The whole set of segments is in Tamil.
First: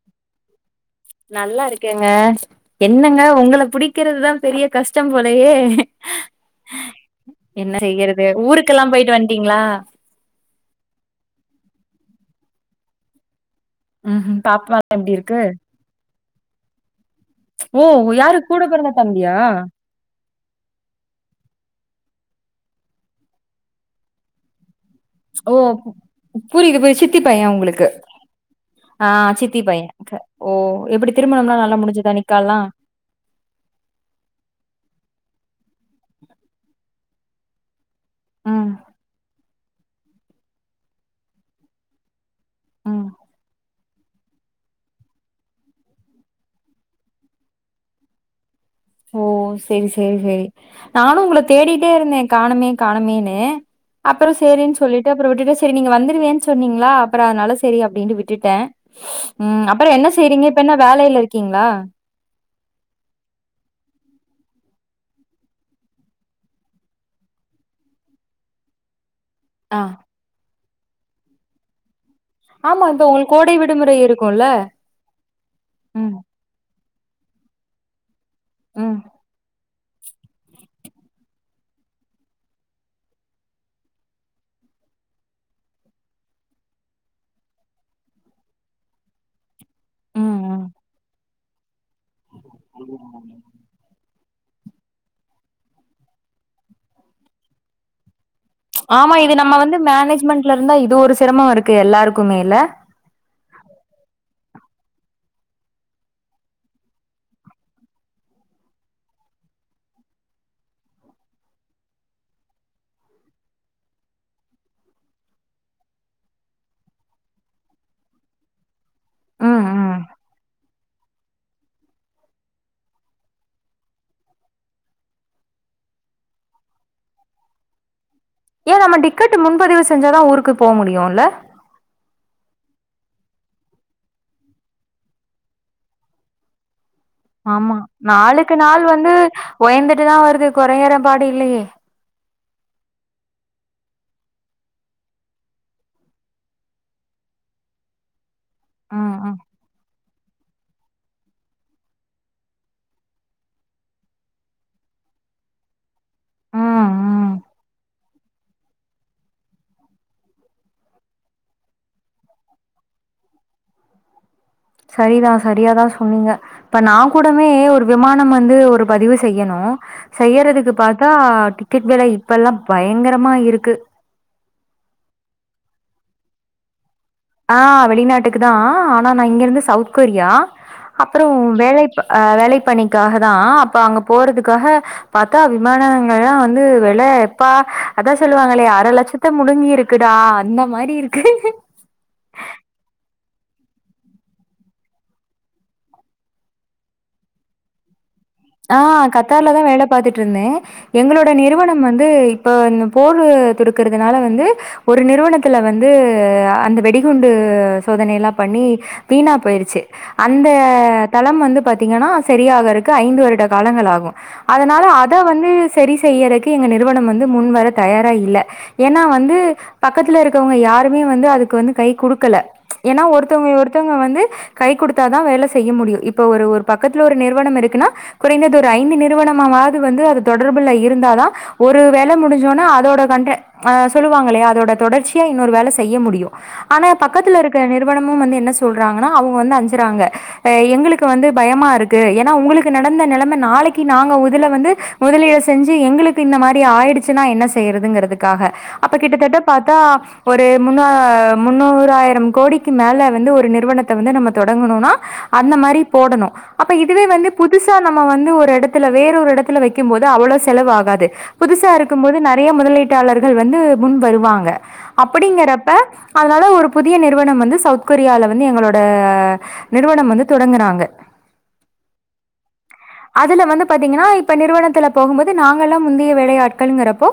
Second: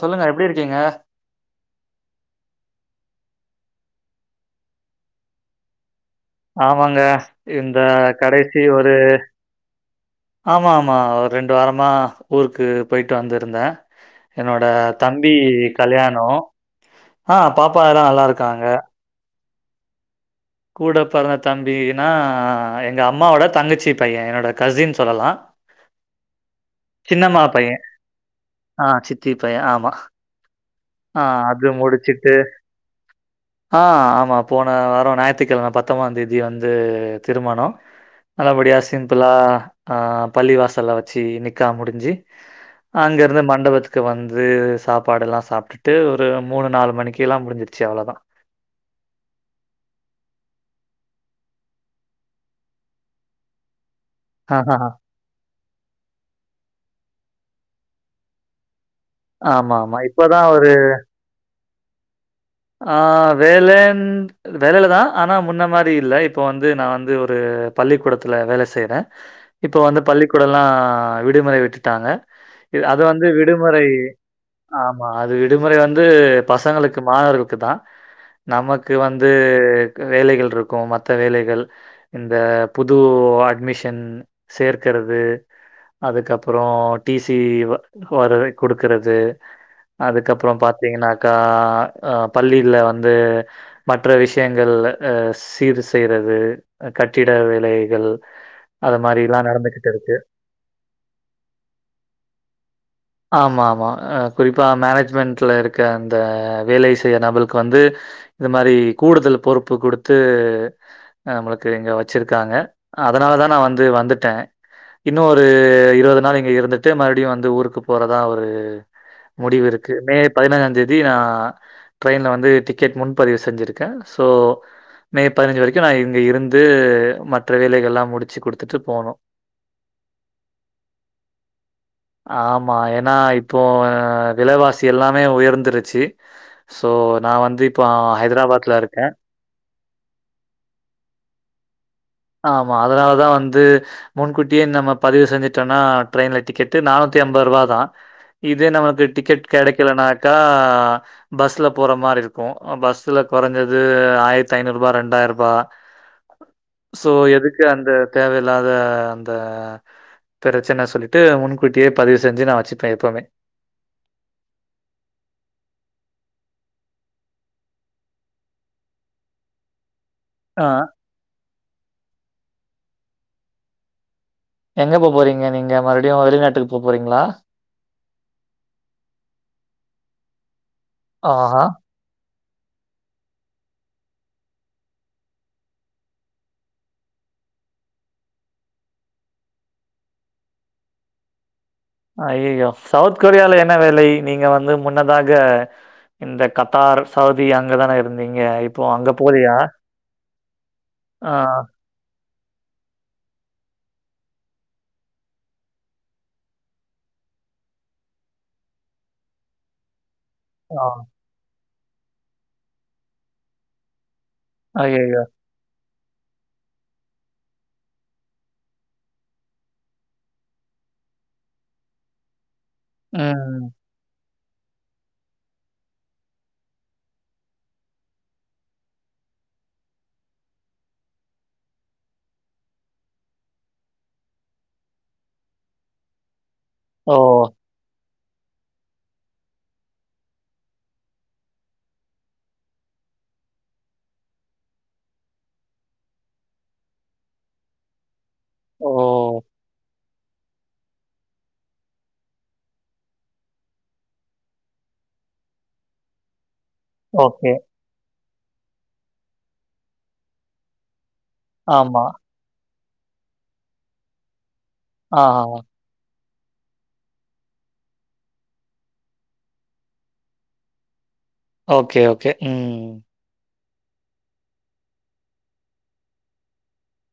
சொல்லுங்க எப்டி இருக் நல்லா இருக்கேங்க என்னங்க உங்கள புடிக்கிறதுதா பெரிய கஷ்டம் போலையே ஆமாங்க இந்த செய்யறது கடைசி ஊருக்கெல்லா ஒரு போயிட்டு வந்ட்டீங்களா ஆமாம் ம்மா ஒரு ரெண்டு வாரமா ஊருக்கு போய்ட்டு வந்துருந்தே ம்ஹூம் என்னோட பாப்பாலா எப்டி தம்பி இருக்கு கல்யாணோ ஆ பாப்பா ஓ எல்லா நல்லா யாரு கூட இருக்காங்க பொறந்த தம்பியா கூட பிறந்த தம்பினா எங்க அம்மாவோட தங்கச்சி பைய என்னோட கசின் சொல்லலா ஓ புரியுது புரி சித்தி பைய உங்களுக்கு ஆ சித்தி பைய ஓ எப்டி ஆ திருமணம்லா அது நல்லா முடிஞ்சுதா முடிச்சுட்டு நிக்கால்லா ஆ ஆமா போன வாரோ போன ஞாயித்தி கிழம பத்தபோதா தேதி வந்து திருமணோ ம் நல்லபடியா சிம்பிளா ஆ பள்ளி வாசல வச்சு நிக்கா முடிஞ்சி ம் அங்க இருந்து மண்டபத்துக் க்கு வந்து சாப்பாடுல்லா சாப்பிட்டுட்டு ட்டு ஒரு மூணு நாலு மணிக்கு எல்லா முடிஞ்சிருச்சு அவ்ளோதா ஓ செரி செரி செரி நானு உங்கள தேடிட்டே இருந்தே காணமே காணமேன்னு அப்புறோ ஆஹஹா. செரின்னு சொல்லிட்டு அப்புறம் விட்டு செரி நீங்க வந்துருவேன்னு சொன்னீங்களா அப்புறோ அதனால செரி அப்படின்னு விட்டுட்டே ம் ஆமா, அப்புற ஆமா. என்ன செய்றீங்க இப்பதான் இப்ப ஒரு என்ன வேலையில இருக்கீங்களா ஆ வேல வேலைையிலதா ஆனா முன்ன மாரி இல்ல இப்போ வந்து நா வந்து ஒரு பள்ளிக்கூடத்துல வேல செய்றே இப்ப ஆ வந்து பள்ளிக்கூடல்லா ஆ விடுமுறை விட்டுட்டாங்க ஆமா அது இப்ப வந்து உங்களுக்கு கோடை விடுமுறை இருக்குல்ல ஆமா அது விடுமுறை வந்து ம் பசங்களுக் க்குமா இருக்கு இருக்குதா நமக்கு ம் வந்து நமக்கு வேலைகள் இருக்கு மற்ற வேலைகள் இந்த புது அட்மிஷன் சேர்க்கிறது அதுக்கப்புறோ டி சி வர கொடுக்கறது ம் அதுக்கப்புறோ ம் பாத்தீங்கன்னாக்கா ஆ பள்ளியில வந்து மற்ற விஷ் க்கியங்கள சீர் செய்றது கட்டிட வேலைகள் அது ஆமா இது மாரிலா நம்ம வந்து நடந்துகிட்டு இருக்கு மேனேஜ்மெண்ட்ல இருந்தா இது ஒரு சிரமம இருக்கு எல்லாருக்குமேல ஆமா ஆமா குறிப்பா மேனேஜ்மெண்ட்ல இருக்க அந்த வேலைஸ் செய்ய நபளுக்கு வந்து இது மாரி கூடுதல் பொறுப்பு குடுத்து நம்மளுக்கு இங்க வச்சிருக்காங்க அதனாலதா நா வந்து வந்துட்டே இன்ரு இருபது நாள் இங்க இருந்துட்டு மறுபடியு வந்து ஊருக்கு போறதா ஒரு ம் முடிவு இருக்கு ம் மே பதினஞ்சா தேதி நா ட்ரெயினல வந்து டிக்கெட் முன்பதிவு செஞ்சுருக்கே சோ மே பதினஞ்சி வரைக்கு நா இங்க இருந்து மற்ற வேலைகள்லாம் முடிச்சு ஏ குடுத்துட்டு நம்ம போணும். டிக்கெட் முன்பதிவு செஞ்சாதா ஊருக்கு போக முடியுல ஆமா ஏன்னா இப்போ விலவாசி எல்லாமே உயர்ந்துருச்சி ஆமா நாளுக்கு நாள் இருக்கேன். வந்து உயர்ந்துட்டுதா வருது குறைங்கர பாடு இல்லையே ஆமா அதனாலதா வந்து முன்கூட்டியே நம்ம பதிவு செஞ்சுட்டோனா ட்ரெயின்ல டிக்கெட்டு நானூத்தி ஐம்வது ரூவா தா இதே நமக்கு ம் ம் டிக்கெட் கெடைகலனாக் க்கா பஸ்ல போற மாரி இருக்கு பஸ்ல கொறஞ்சது ஆயிரத்தி ஐநூறு ரூபா ரெண்டாயிர ரூபா ஆ சோ எதுக்கு அந்த தேவயில்லாத அந் த பிரச்சன சொல்லிட்டு முன்கூட்டியே பதிவு செஞ்சி நா வச்சுப்பே எப்பவுமே சரிதா சரியாதா சொன்னீங்க இப்ப நா கூடமே ஒரு விமானம் வந்து ஒரு பதிவு செய்யணு ஆ செய்யறதுக்கு பாத்தா டிக்கெட் வில இப்பல்லா பயங்கர த்தமா இருக் எங்க போ போறீங்க நீங்க மறுபிடியு வெளிநாட்டுக்கு போ போறீங்களா? ஆ வெளிநாட்டுக்கு தா ஆனா நா இங்கிருந்து சவுத் கொரியா அப்புறோ ஆஹா! வேலைப் வேலைப் பணிக்காக தா அப்ப அங்க போறதுக்காக பத்தா விமானங்கல்லா வந்து வில ப்பா அதா சொல்லுவாங்களயே அரை லட்சத்த முடுங்கி இருக்குடா அந்த மாரி இருக்கு அய்அய்யோ சவுத் கொரியால என்ன வேல நீங்க வந்து முன்னதாக இந்த கத்தார் சவுதி அங்கதான இருந் ஆ கத்தார்லதா வேல பாத்துட்டு இருந்தேன் எங்களோட ஆ, நிறுவனம் வந்து இப்போ இந்த போர் துடுக்கறிறதுனால வந்து ஒரு நிறுவனத்துல வந்து அந்த வெடிகுண்டு சோதனைல்லா பண்ணி வீணா போயிருச்சி அந்த ஆ. தளம் வந்து பாத்தீங்கன்னா சரியாகரக்கு ஐந்து வரு ட காலங்கள் ஆகு அதனால அத ஐயய்யோ! வந்து செரி செய்யறதுக்கு எங்க நிறுவனம் வந்து முன் வர தயாரா இல்ல ஏன்னா வந்து பக்கத்துல இருக்கவங்க யாருமே வந்து அதுக்கு வந்து கை குடுக்கல ஏன்னா ம். ஒருத்தங்க ஒருத்தவங்க வந்து கை குடுத்தாதா வேல செய்ய முடியு இப்ப ஒரு ஒரு பக்கத்துல ஒரு நிறுவனம் இருக்குன்னா குறைந்தது ஒரு ஐந்து நிறுவனமாவது வந்து அது தொடர்புல இருந்தாதா ஒரு வேல முடிஞ்சோனா அதோட கண்ட ஆ சொல்லுவாங்கல்லையா அதோட தொடர்ச்சியா இன்னொரு வேல செய்ய முடியு ஆனா ஓ! பக்கத்துல இருக்க நிறுவனம் ம்மு வந்து என்ன சொல்றாங்கன்னா அவங்க வந்து அஞ்சுறாங்க எங்களுக்கு வந்து பயமா இருக்கு ஏன்னா உங்களுக்குன்ன நடந்த நிலைம நாளைக்கு நாங்கல வந்து முதலீடு செஞ்சி எங்களுக்கு இந்த மாரி ஆயிடுச்சுன்னா என்ன செய்யறதுங்கிறது க்காக அப்ப ஓ! கிட்டத்தட்ட பாத்தா ஒரு முன்னா முன்னூறாயிரம் கோடிக்கு மேல வந்து ஒரு நிறுவனத்த வந்து நம்ம தொடங்கணுனா அந்த மாரி போடணு அப்ப இதுவே வந்து ஓகே. புதுசா நம்ம வந்து ஒர் எடத்ல வேற ஒரு எடத்ல வெக்கு போது அவ்ள செலவு ஆகாது புதுசா ஆமா. இருக்கும் போது நெறய முதலீட்டு டாளர்கள் வந்து முன் வருவாங்க ஆ அப்படிங்கறப்ப அதனால ஒரு புதிய நிறுவனம் வந்து சவுத் கொரியால வந்து எங்களோட நிறுவனம் வந்து தொடங்குறாங்க ஓகே ஓகே கே உம் பாத்தீங்கனா இப்ப நிறுவனத்துல போகும் போது நாங்க எல்லாம் முந்தைய வேளையாட்கள்ங்கிறப்போ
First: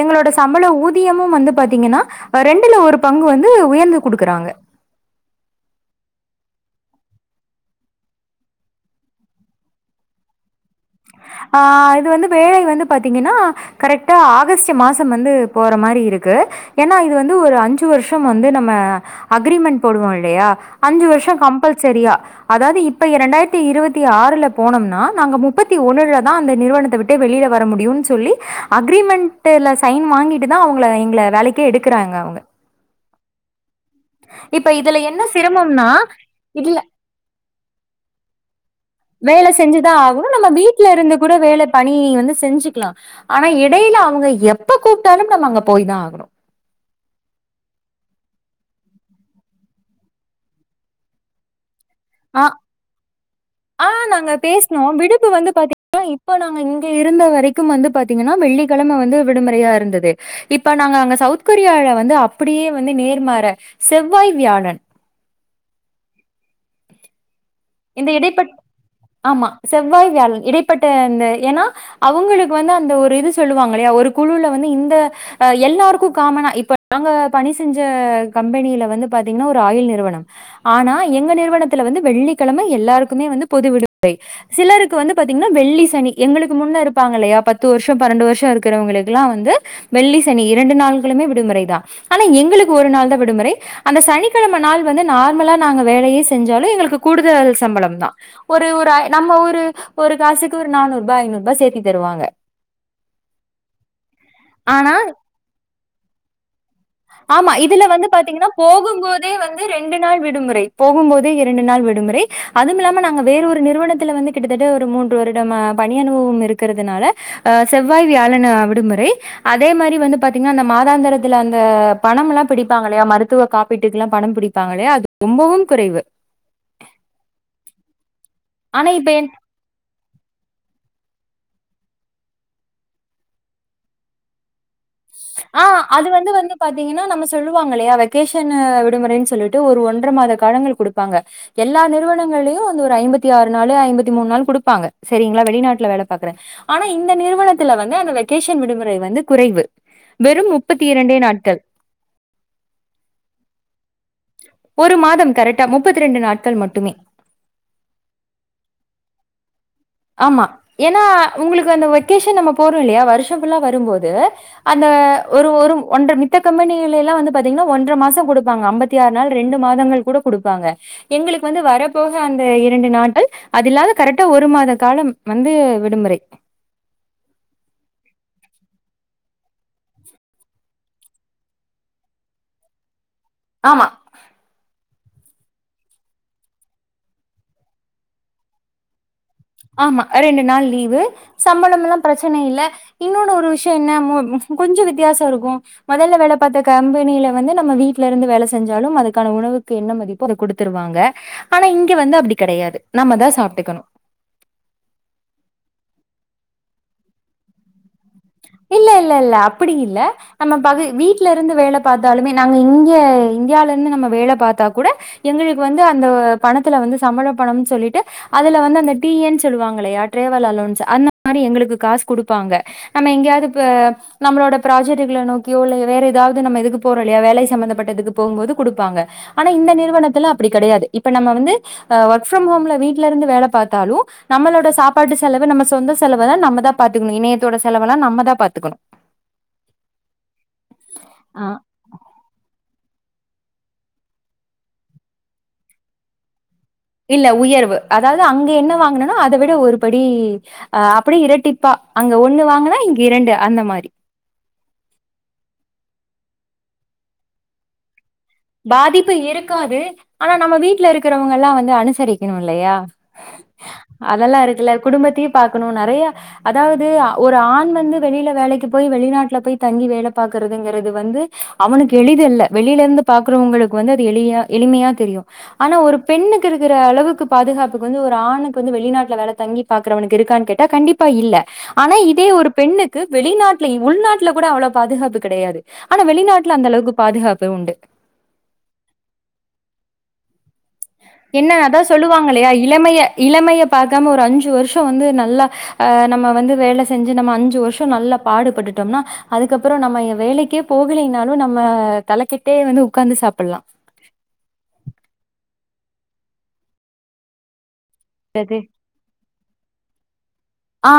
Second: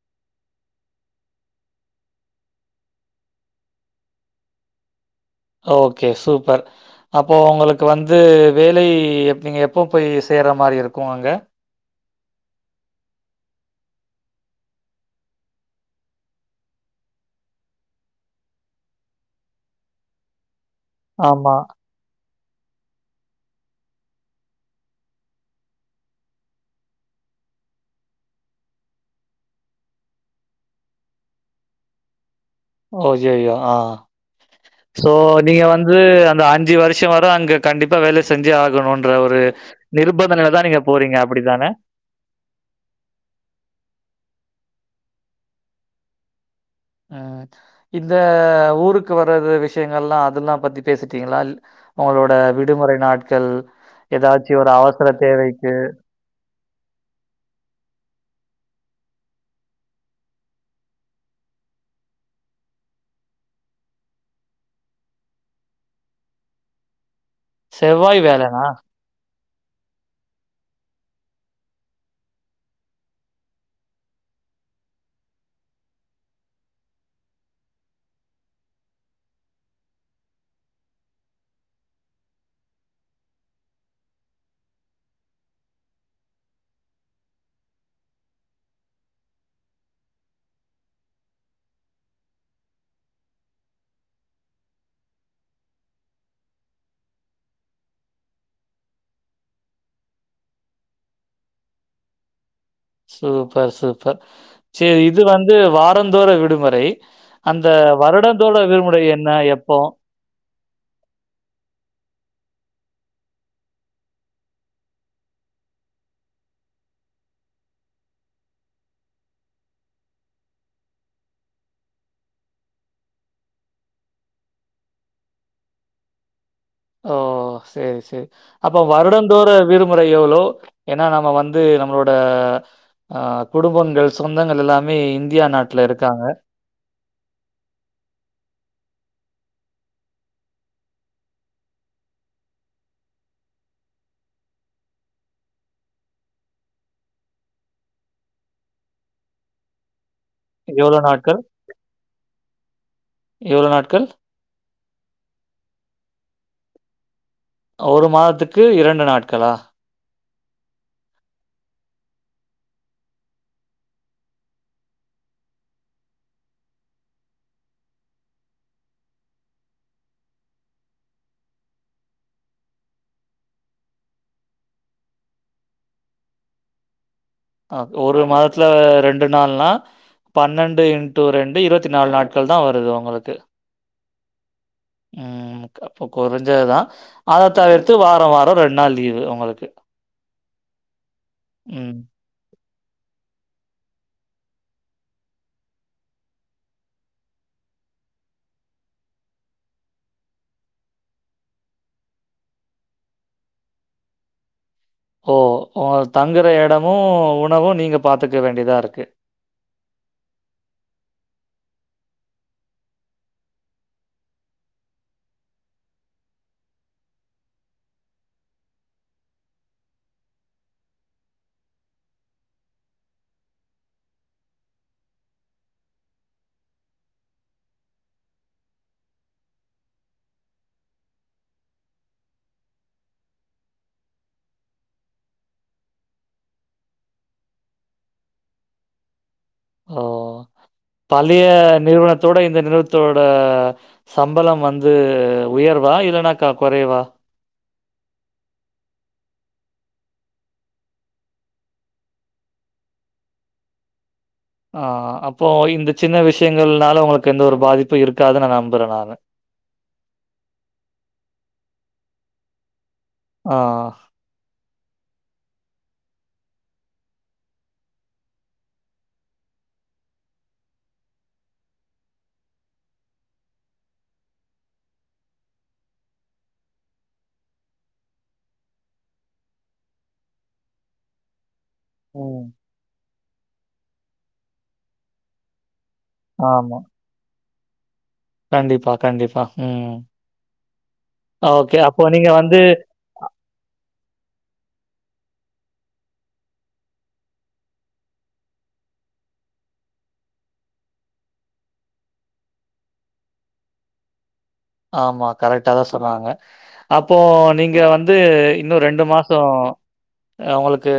எங்களோட சம்பள ஊதியமும் வந்து பாத்தீங்கனா ரெண்டுல ஒரு பங்கு வந்து உயர்ந்து குடுக்குறாங்க ஓகே சூப்பர் அப்போ உங்களுக்கு வந்து வேலை நீங்க எப்போ போய் செய்ற மாரி இருக்கும் அங்க? ஆ இது வந்து வேலை வந்து பாத்தீங்கன்னா கரெக்டா ஆகஸ்டு மாசம் வந்து போற மாரி இருக்கு ஏன்னா இது வந்து ஒரு அஞ்சு வருஷம் வந்து நம்ம அக்ரிமெண்ட் போடுவோம் இல்லையா அஞ்சு வருஷம் ஆமா. கம்பல்சரியா அதாவது இப்ப இரண்டாயிரத்தி இருபத்தி ஆறுல போனோம்னா நாங்க முப்பத்தி ஒன்னுல தா அந்த நிறுவனத்த விட்டே வெளியில வர முடியுன் சொல்லி அக்ரிமெண்ட்டுல சைன் வாங்கிட்டு தா அவுங்கள எங்கள வேலைக்கே எடுக்குறாங்க அவுங்க ஓகே ஓகே ஆ இப்ப இதுல சோ என்ன நீங்க சிரமம்னா, வந்து அந்த இதுல அஞ்சு வருஷ வர அங்க கண்டிப்பா வேல செஞ்சே ஆகணூன்ற ஒரு வேல செஞ்சுதா நிர்ப ஆகணு நம்ம வீட்ல இருந்து கூட வேல பணி வந்து செஞ்சுக்கலா ஆனா எடைல அவுங்க எப்ப கூப்ட்டாலும் நம்ம அங்க போய் தா ஆகணு உம் இந்த ஊருக்கு வர்றது விஷயங்கள் எல்லா அதெல்லா பத்தி பேசிட்டீங்களா உங்களோட அ விடுமுறை நாட்கள், ஆ நாங்க ஏதாச்சும் ஒரு பேசுனோ அவசர விடுப்பு வந்து தேவைக்கு பாத்தீங்கனா இப்ப நாங்க இங்க இருந்த வரைக்கு வந்து பாத்தீங்கனா வெள்ளி கெழம வந்து விடுமுறையா இருந்தது இப்ப நாங்க அங்க சவுத் கொரியால வந்து அப்டியே வந்து நேர்மாற செவ்வாய் வியாழன் இந்த செவ்வாய் இடைப்பட்ட வியாழனா ஆமா செவ்வாய் வியாழன் இடைப்பட்ட இந்த ஏன்னா அவுங்களுக்கு வந்து அந்த ஒரு இது சொல்லுவாங்க இல்லயா ஒரு குழுல வந்து இந்த எல்லாருக்கு காமனா இப்ப நாங்க பணி செஞ்ச கம்பெனியில வந்து பாத்தீங்கனா ஒரு ஆயில் நிறுவனம் ஆனா எங்க நிறுவனத்ல வந்து வெள்ளி கெழம எல்லாருக்குமே வந்து பொதுவிடுமுறை சிலருக்கு வந்து பாத்தீங்னா வெள்ளி சனி எங்களுக்கு முன்ன இருப்பாங்க இல்லையா பத்து வருஷோ பண்ணென்டு வருஷோ இருக்றவங்களுக்கு வெள்ளி சனி இரண்டு நாள்களுமே விடுமுறை தா ஆனா எங்களுக்கு ஒரு நாள் தா விடுமுறை அந்த சனிக்கெழம நாள் வந்து நார்லா நாங்க வேலயே செஞ்சாலு எங்களுக்கு கூடுதல் சம்பளம் தா ஒரு ஒரு நம்ம ஒரு ஒரு காசுக்கு ஒரு நானூறு ரூபா ஐநூறு ரூபா சேத்தி தருவாங்க சூப்பர் சூப்பர் ஆனா செரி இது வந்து வாரந்தோறு விடுமுறை ஆமா அந்த இதுல வந்து பாத்தீங்கனா வருடந்தோட போகும் விடுமுறை என்ன போதே வந்து எப்போ? ரெண்டு நாள் விடுமுறை போகும் போதே இரண்டு நாள் விடுமுறை அதுவமில்லாம நாங்க வேற ஒரு நிறுவனத்துல வந்து கிட்டத்தட்ட ஒரு மூன்று வருடம்மா பணி அனுபவ இருக்குறதுனால அ செவ்வாய் வியாழன விடுமுறை அதே மாரி வந்து பாத்தீங்னா அந்த மாதாந்திரத்துல அந்த வ பண‌முல்லா பிடிப்பாங்கல்லயா மருத்துவ காப்பீட்டுக்லா பணம் பிடிப்பாங்கலயா அது ரொம்பவும் குறைவு ஓ சேரி சேரி அப்ப ஆனா இப்ப என் வருடந்தோறு விடுமுறை எவ்ளோ ஏனா நம்ம வந் து நம்மளோட அ குடும்பங்கள் சொந்தங்கள் எல்லா ஆ அது வந்து வந்து பாத்தீங்கன்னா நம்ம சொல்லுவாங்கல்லயா வெக்கேஷனு விடுமுறை சொல்லிட்டு ஒரு ஒன்ற மாத காலங்கள் குடுப்பாங்க எல்லா நிறுவனங்கள்லயு வந்து ஒரு ஐம்பத்திஆறு நாளு ஐம்பத்திமூணு நாளு குடுப்பாங்க சரிங்ளா வெளிநாட்ல வேல பாக்குற ஆனா இந்த நிறுவனத்துல வந்து அந்த வெக்கேஷன் விடுமுறை வந்து குறைவு வெறும் முப்பத்தி இரண்டே நாட்கள் எவ்ளோ நாட்கள் ஒரு மாதம் கரெக்டா முப்பத்திரெண்டு நாட்கள் மட்டுமே ஒரு மாதத்துக்கு இரண்டு நாட்களா ஆமா ஏன்னா உங்ளுக்கு அந்த வெக்கேஷன் நம்ம போறோல்லயா வருஷ ஃபுல்லா வரும்போது அந்த ஒரு ஒரு ஒன்ற மித்த கம்பெனிகளெல்லா வந்து பாத்தீங்னா ஒன்ற மாச குடுப்பாங்க அம்பத்தி ஆறு நாள் ரெண்டு மாதங்கள் கூட குடுப்பாங்க எங்களுக்கு வந்து வரப்போக அந்த இரண்டு நாட்கள் அது இல்லாது கரெக்டா ஒரு மாத காலம் வந்து விடுமுறை அ ஒரு மாதத்துல ரெண்டு நாள்னா பன்னெண்டு இன்டூ ரெண்டு இருவத்திநாலு நாட்கள் தா வருது ஒங்களு ஆமா ம் அப்ப கொறஞ்சதுதா அத தவிர்த்து வாரவார ரெண் நாள் லீவு ஒ ஆமா ரெண்டு நாள் லீவு ம். சம்பளமுலா பிரச்சன இல்ல இன்னொன்னு ஒரு விஷ்யொ என்ன மு கொஞ்ச வித்யாசொ இருக்கு மொதல்ல வேல பாத்த கம்பெனியில வந்து நம்ம வீட்லருந்து வேல செஞ்சாலும் அதுக்கான உணவுக்கு என்ன மதிப்போ அத குடுத்துருவாங்க ஆனா இங்க வந்து அப்டி கெடையாது நம்மதா சாப்டுக்கணு ஓ ஒங்க தங்குற எடமு உணவு நீங்க பார்த்துக்க வேண்டியதா இருக்கு. இல்லெல்ல இல்ல அப்புடி இல்ல நம்ம பக வீட்ல ருந்து வேல பாத்தாலுமே நாங்க இங்க இந்தியாலெந்து நம்ம வேல பாத்தா கூட எங்களுக்கு வந்து அந்த பணத்துல வந்து சம்பள பணம் சொல்லிட்டு அதுல வந்து அந்த டி என் சொல்லுவாங்கலயா ட்ராவல் அலொவ்ன்சு அந்த மாரி எங்களுக்கு காசு குடுப்பாங்க நம்ம எங்யா துப்ப நம்மளோட ப்ராஜெட்டுகள நோக்கியோ இல்ல வேற எதாவ்து நம்ம இதுக்கு போறோல்லயா வேலை சம்மந்தப்பட்ட இதுக்கு போம்போது குடுப்பாங்க ஆனா இந்த நிறுவனத்துல அப்டி கெடையாது இப்ப நம்ம வந்து ஒர்க் ஃப்ரம் ஹோம்ல வீட்லருந்து வேல பாத்தாலு நம்மளோட சாப்பாட்டு செலவு நம்ம சொந்த செலவ தா நம்ம தா பாத்துக்கணு இணையத்தோட செலவுலா நம்ம தா பாத்துக்கணு ஓ! பழைய நிறுவனத்தோட இந்த நிறுவ னத்தோட சம்பளம் வந்து உயர்வா இல்லனா இல்ல உயர்வு அதாவுது அங்க என்ன வாங்குனனோ அத விட ஒரு படி அ அப்புடி இரட்டிப்பா அங்க ஒன்னு வாங்குனா இங்க இரண்டு அந்த மாரி ஆ அப்போ இந்த சின்ன விஷயங்கள்னால உங்ளுக்கு எந்த ஒரு பாதிப்பு இருக் பாதிப்பு இருக்காது ஆனா நம்ம வீட்ல இருக்குறவுங்கல்லா வந் து அனுசரிக்கணுல்லயா ஆ. அதெல்லா இருக்குல்ல குடும்பத்தையு பாக்கணு நெறைய அதாவுது ஒரு ஆண் வந்து வெளில வேலைக்கு போய் வெளிநாட்ல போய் தங்கி வேல பாக்குறதுங்குறது வந்து அவனுக்கு எளிதல்ல வெளிலருந்து பாக்குறவுங்களுக்கு வந்து அது எளிய எளிமையா தெரியு ஆனா ஒரு பெண்ணுக்கு இருக்குற அளவுக்கு பாதுகாப்புக்கு வந்து ஒரு ஆணுக்கு வந்து வெளிநாட்ல வேல தங்கி பாக்குறவனுக்கு இருக்கான் கேட்டா கண்டிப்பா இல்ல ஆனா இதே ம். ஒரு பெண்ணுக்கு வெளிநாட்ல உள்நாட்ல கூட அவ்ளோ பாதுகாப்பு கெடயாது ஆனா வெளிநாட்டுல அந்த ஆமா. அளவுக்கு பாதுகாப் பு உண்டு கண்டிப்பா கண்டிப்பா ம் என்ன ஓகே. அதா அப்போ சொல்லுவாங்களே நீங்க இல்லையா வந்து இளமைய இளமைய பாத் க்காம ஒரு அஞ்சு வருஷோ வந்து நல்லா அஹ நம்ம வந்து வேல செஞ்சு நம்ம அஞ்சு வருஷோ நல்லா பாடுபட்டுட்டோம்னா அதுக்கப்புறோ நம்ம வேலைக்கே போகலைனாலு நம்ம தலைக்கெட்டே வந்து உக்காந்து சாப்புல்லா ஆமா கரெக்டாதா சொன்னாங்க அப்போ நீங்க வந் து இன்னு ரெண்டு மாஸ் தோ ஆ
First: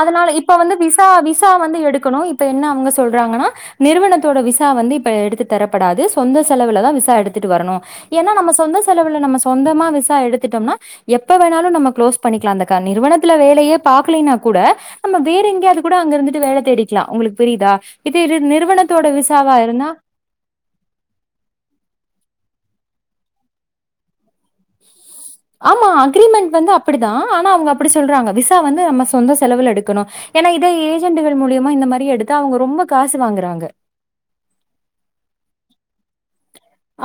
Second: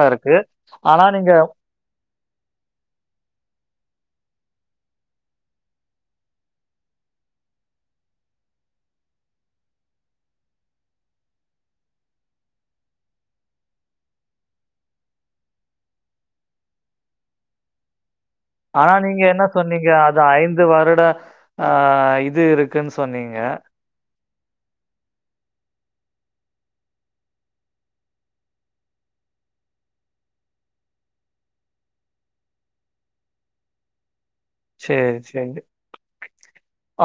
அதனால இப்ப வந்து ஆனா விசா நீங்க விசா வந்து எடுக்கணு இப் இப்ப என்ன அவுங்க சொல்றாங்கன்னா நிறுவனத்தோட விசா வந்து இப்ப எடுத்து தரப்படாது சொந்த செலவுலதா விசா எடுத்துட்டு வரணு ஏன்னா நம்ம சொந்த செலவுல நம்ம சொந்தமா விசா எடுத்துட்டோம்னா எப்ப வேணாலு நம்ம குளோஸ் பண்ணிக்கலா அந்த கண் நிறுவனத்துல வேல் லையே பாக்குலீன்னா கூட நம்ம வேற எங்கயாது கூட அங்க இருந்துட்டு வேல தேடிக்கலா உங்களுக்கு புரியுதா இது இரு- ஆனா நிறுவனத்தோட நீங்க என்ன விசாவா இருந்தா சொன்னீங்க அது ஐந்து வருடோ ஆ இத் இது இருக்குன் சொன்னீங்க ஆமா அக்ரிமெண்ட் வந்து அப்புடிதா ஆனா அவங்க அப்புடி சொல்றாங்க விசா வந்து நம்ம சொந்த செலவுல எடுக்கணு ஏன்னா இத ஏஜெண்டுகள் மூலியமா இந்த மாரி எடுத்தா அவுங்க ரொம்ப காசு வாங்குறாங்க சேரி சேரி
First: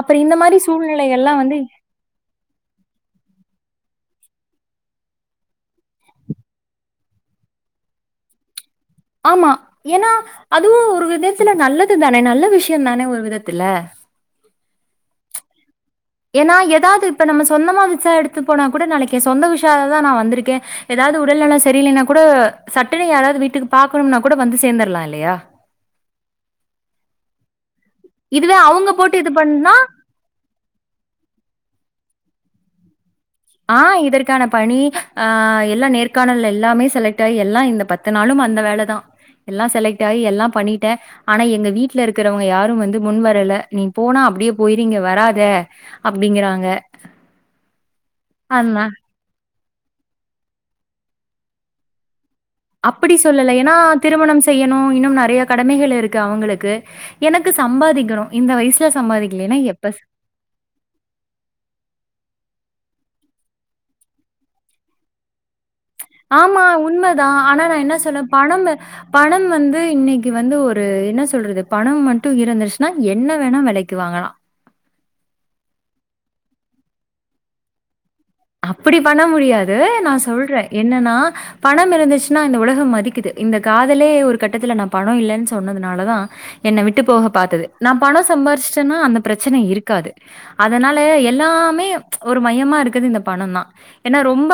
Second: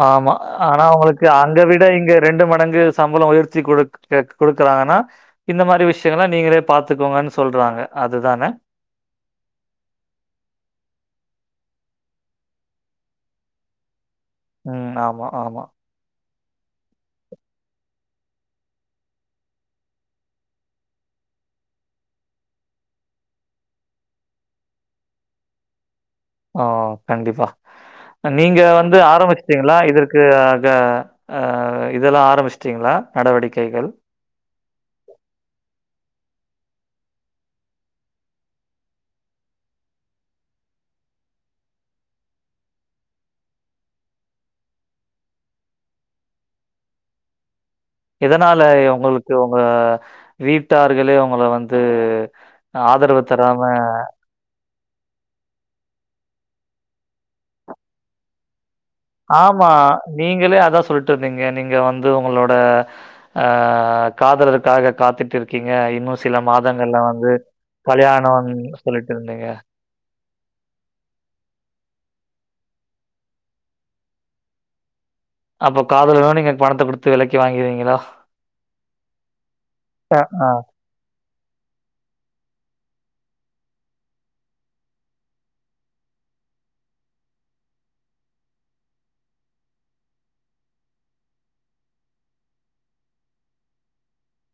அப்புறம் ஆமா இந்த மாரி ஆனா அவங்களுக்கு சூழ்நிலைகள்லாம் வந்து அங்க விட இங்க ரெண்டு மடங்கு சம்பளோ உயர்த்தி குடுக் செக் குடுக்குறாங்கன்னா இந்த மாரி விஷ்யங்கல்லா நீங்களே பாத்துக்கோங்கன்னு சொல்றாங்க அதுதான ஆமா ஏன்னா அதுவு ஒரு விதத்துல நல்லது தான நல்ல விஷயோந்தான ஒரு விதத்துல ம் ஆமா ஆமா ஏன்னா ஏதாவது இப்ப நம்ம சொந்தமா விசா எடுத்து போனா கூட நாளைக்கே சொந்த விஷாதா நா வந்துருக்கே ஏதாவது உடல் நலோ சரியில்லைன்னா கூட சட்டுனு யாராவது வீட்டுக்கு பாக்கணும்னா கூட வந்து சேந்தர்லா இல்லையா ஓ கண்டிப்பா இதுவே நீங்க அவங்க வந்து போட்டு இது பண்ணா ஆரம்பிச்சிட்டீங்களா இதற்கு அது அ இத் இதெல்லா ஆரம்பிச்சுட்டிங்களா ஆ இதற்கான பணி ஆ எல்லா நேர்காணல் எல்லாமே செலக்ட் ஆகி எல்லா இந்த பத்து நாளும் அந்த வேலதா எல்லா செலக்ட் ஆகி எல்லாம் பண்ணிட்ட ஆனா எங்க வீட்ல இருக்குறவங்க யாரும் வந்து முன் வரல நீ போனா அப்புடியே போயிரு இங்க வராத அப்புடிங்கிறாங்க எதனாலய உங்களுக்கு ஓ வீட்டார்களே உங்கள வந்து அப்டி ஆதரவு சொல்லல தராம ஏன்னா திருமணம் செய்யணு இன்னும் நறைய கடமைகள் இருக் க் அவுங்களுக்கு எனக்கு சம்பாதிக்கணு இந்த வயஷ் ஆமா நீங்களே அதா சொல்லிட்டு இருந்தீங்க நீங்க வந்து உங்களோட ஆ காதலருக்காக காத்துட்டு இரு ஆமா உண்மதா ஆனா நா என்ன சொல்ல பணமு கல்யாணம்ன்னு சொல்லிட்டு பணம் இருந்தீங்க. வந்து இன்னைக்கு வந்து ஒரு என்ன சொல்றது பணம் மட்டு இருந்தது ஞ்சுனா என்ன வேணா வெலைக்கு வாங்கலா அப்போ காதலனு நீங்க பணத்த குடுத்து வெலைக்கி வாங்கிருவீங்களா அப்டி பண்ண முடியாது நா அ, ஆ. சொல்ற என்னன்னா பணம் இருந்துச்சுன்னா இந்த உலகம் மதிக்குது இந்த காதலே ஒரு கட்டத்துல நா பணோ இல்லன்னு சொன்னதுனாலதா என்ன விட்டு போக பாத்தது நா பணம் சம்பார்ச்சட்டேன்னா அந்த பிரச்சன இருக்காது அதனால எல்லாமே ஒரு மையமா இருக்குது இந்த பணதா ஏன்னா ரொம்ப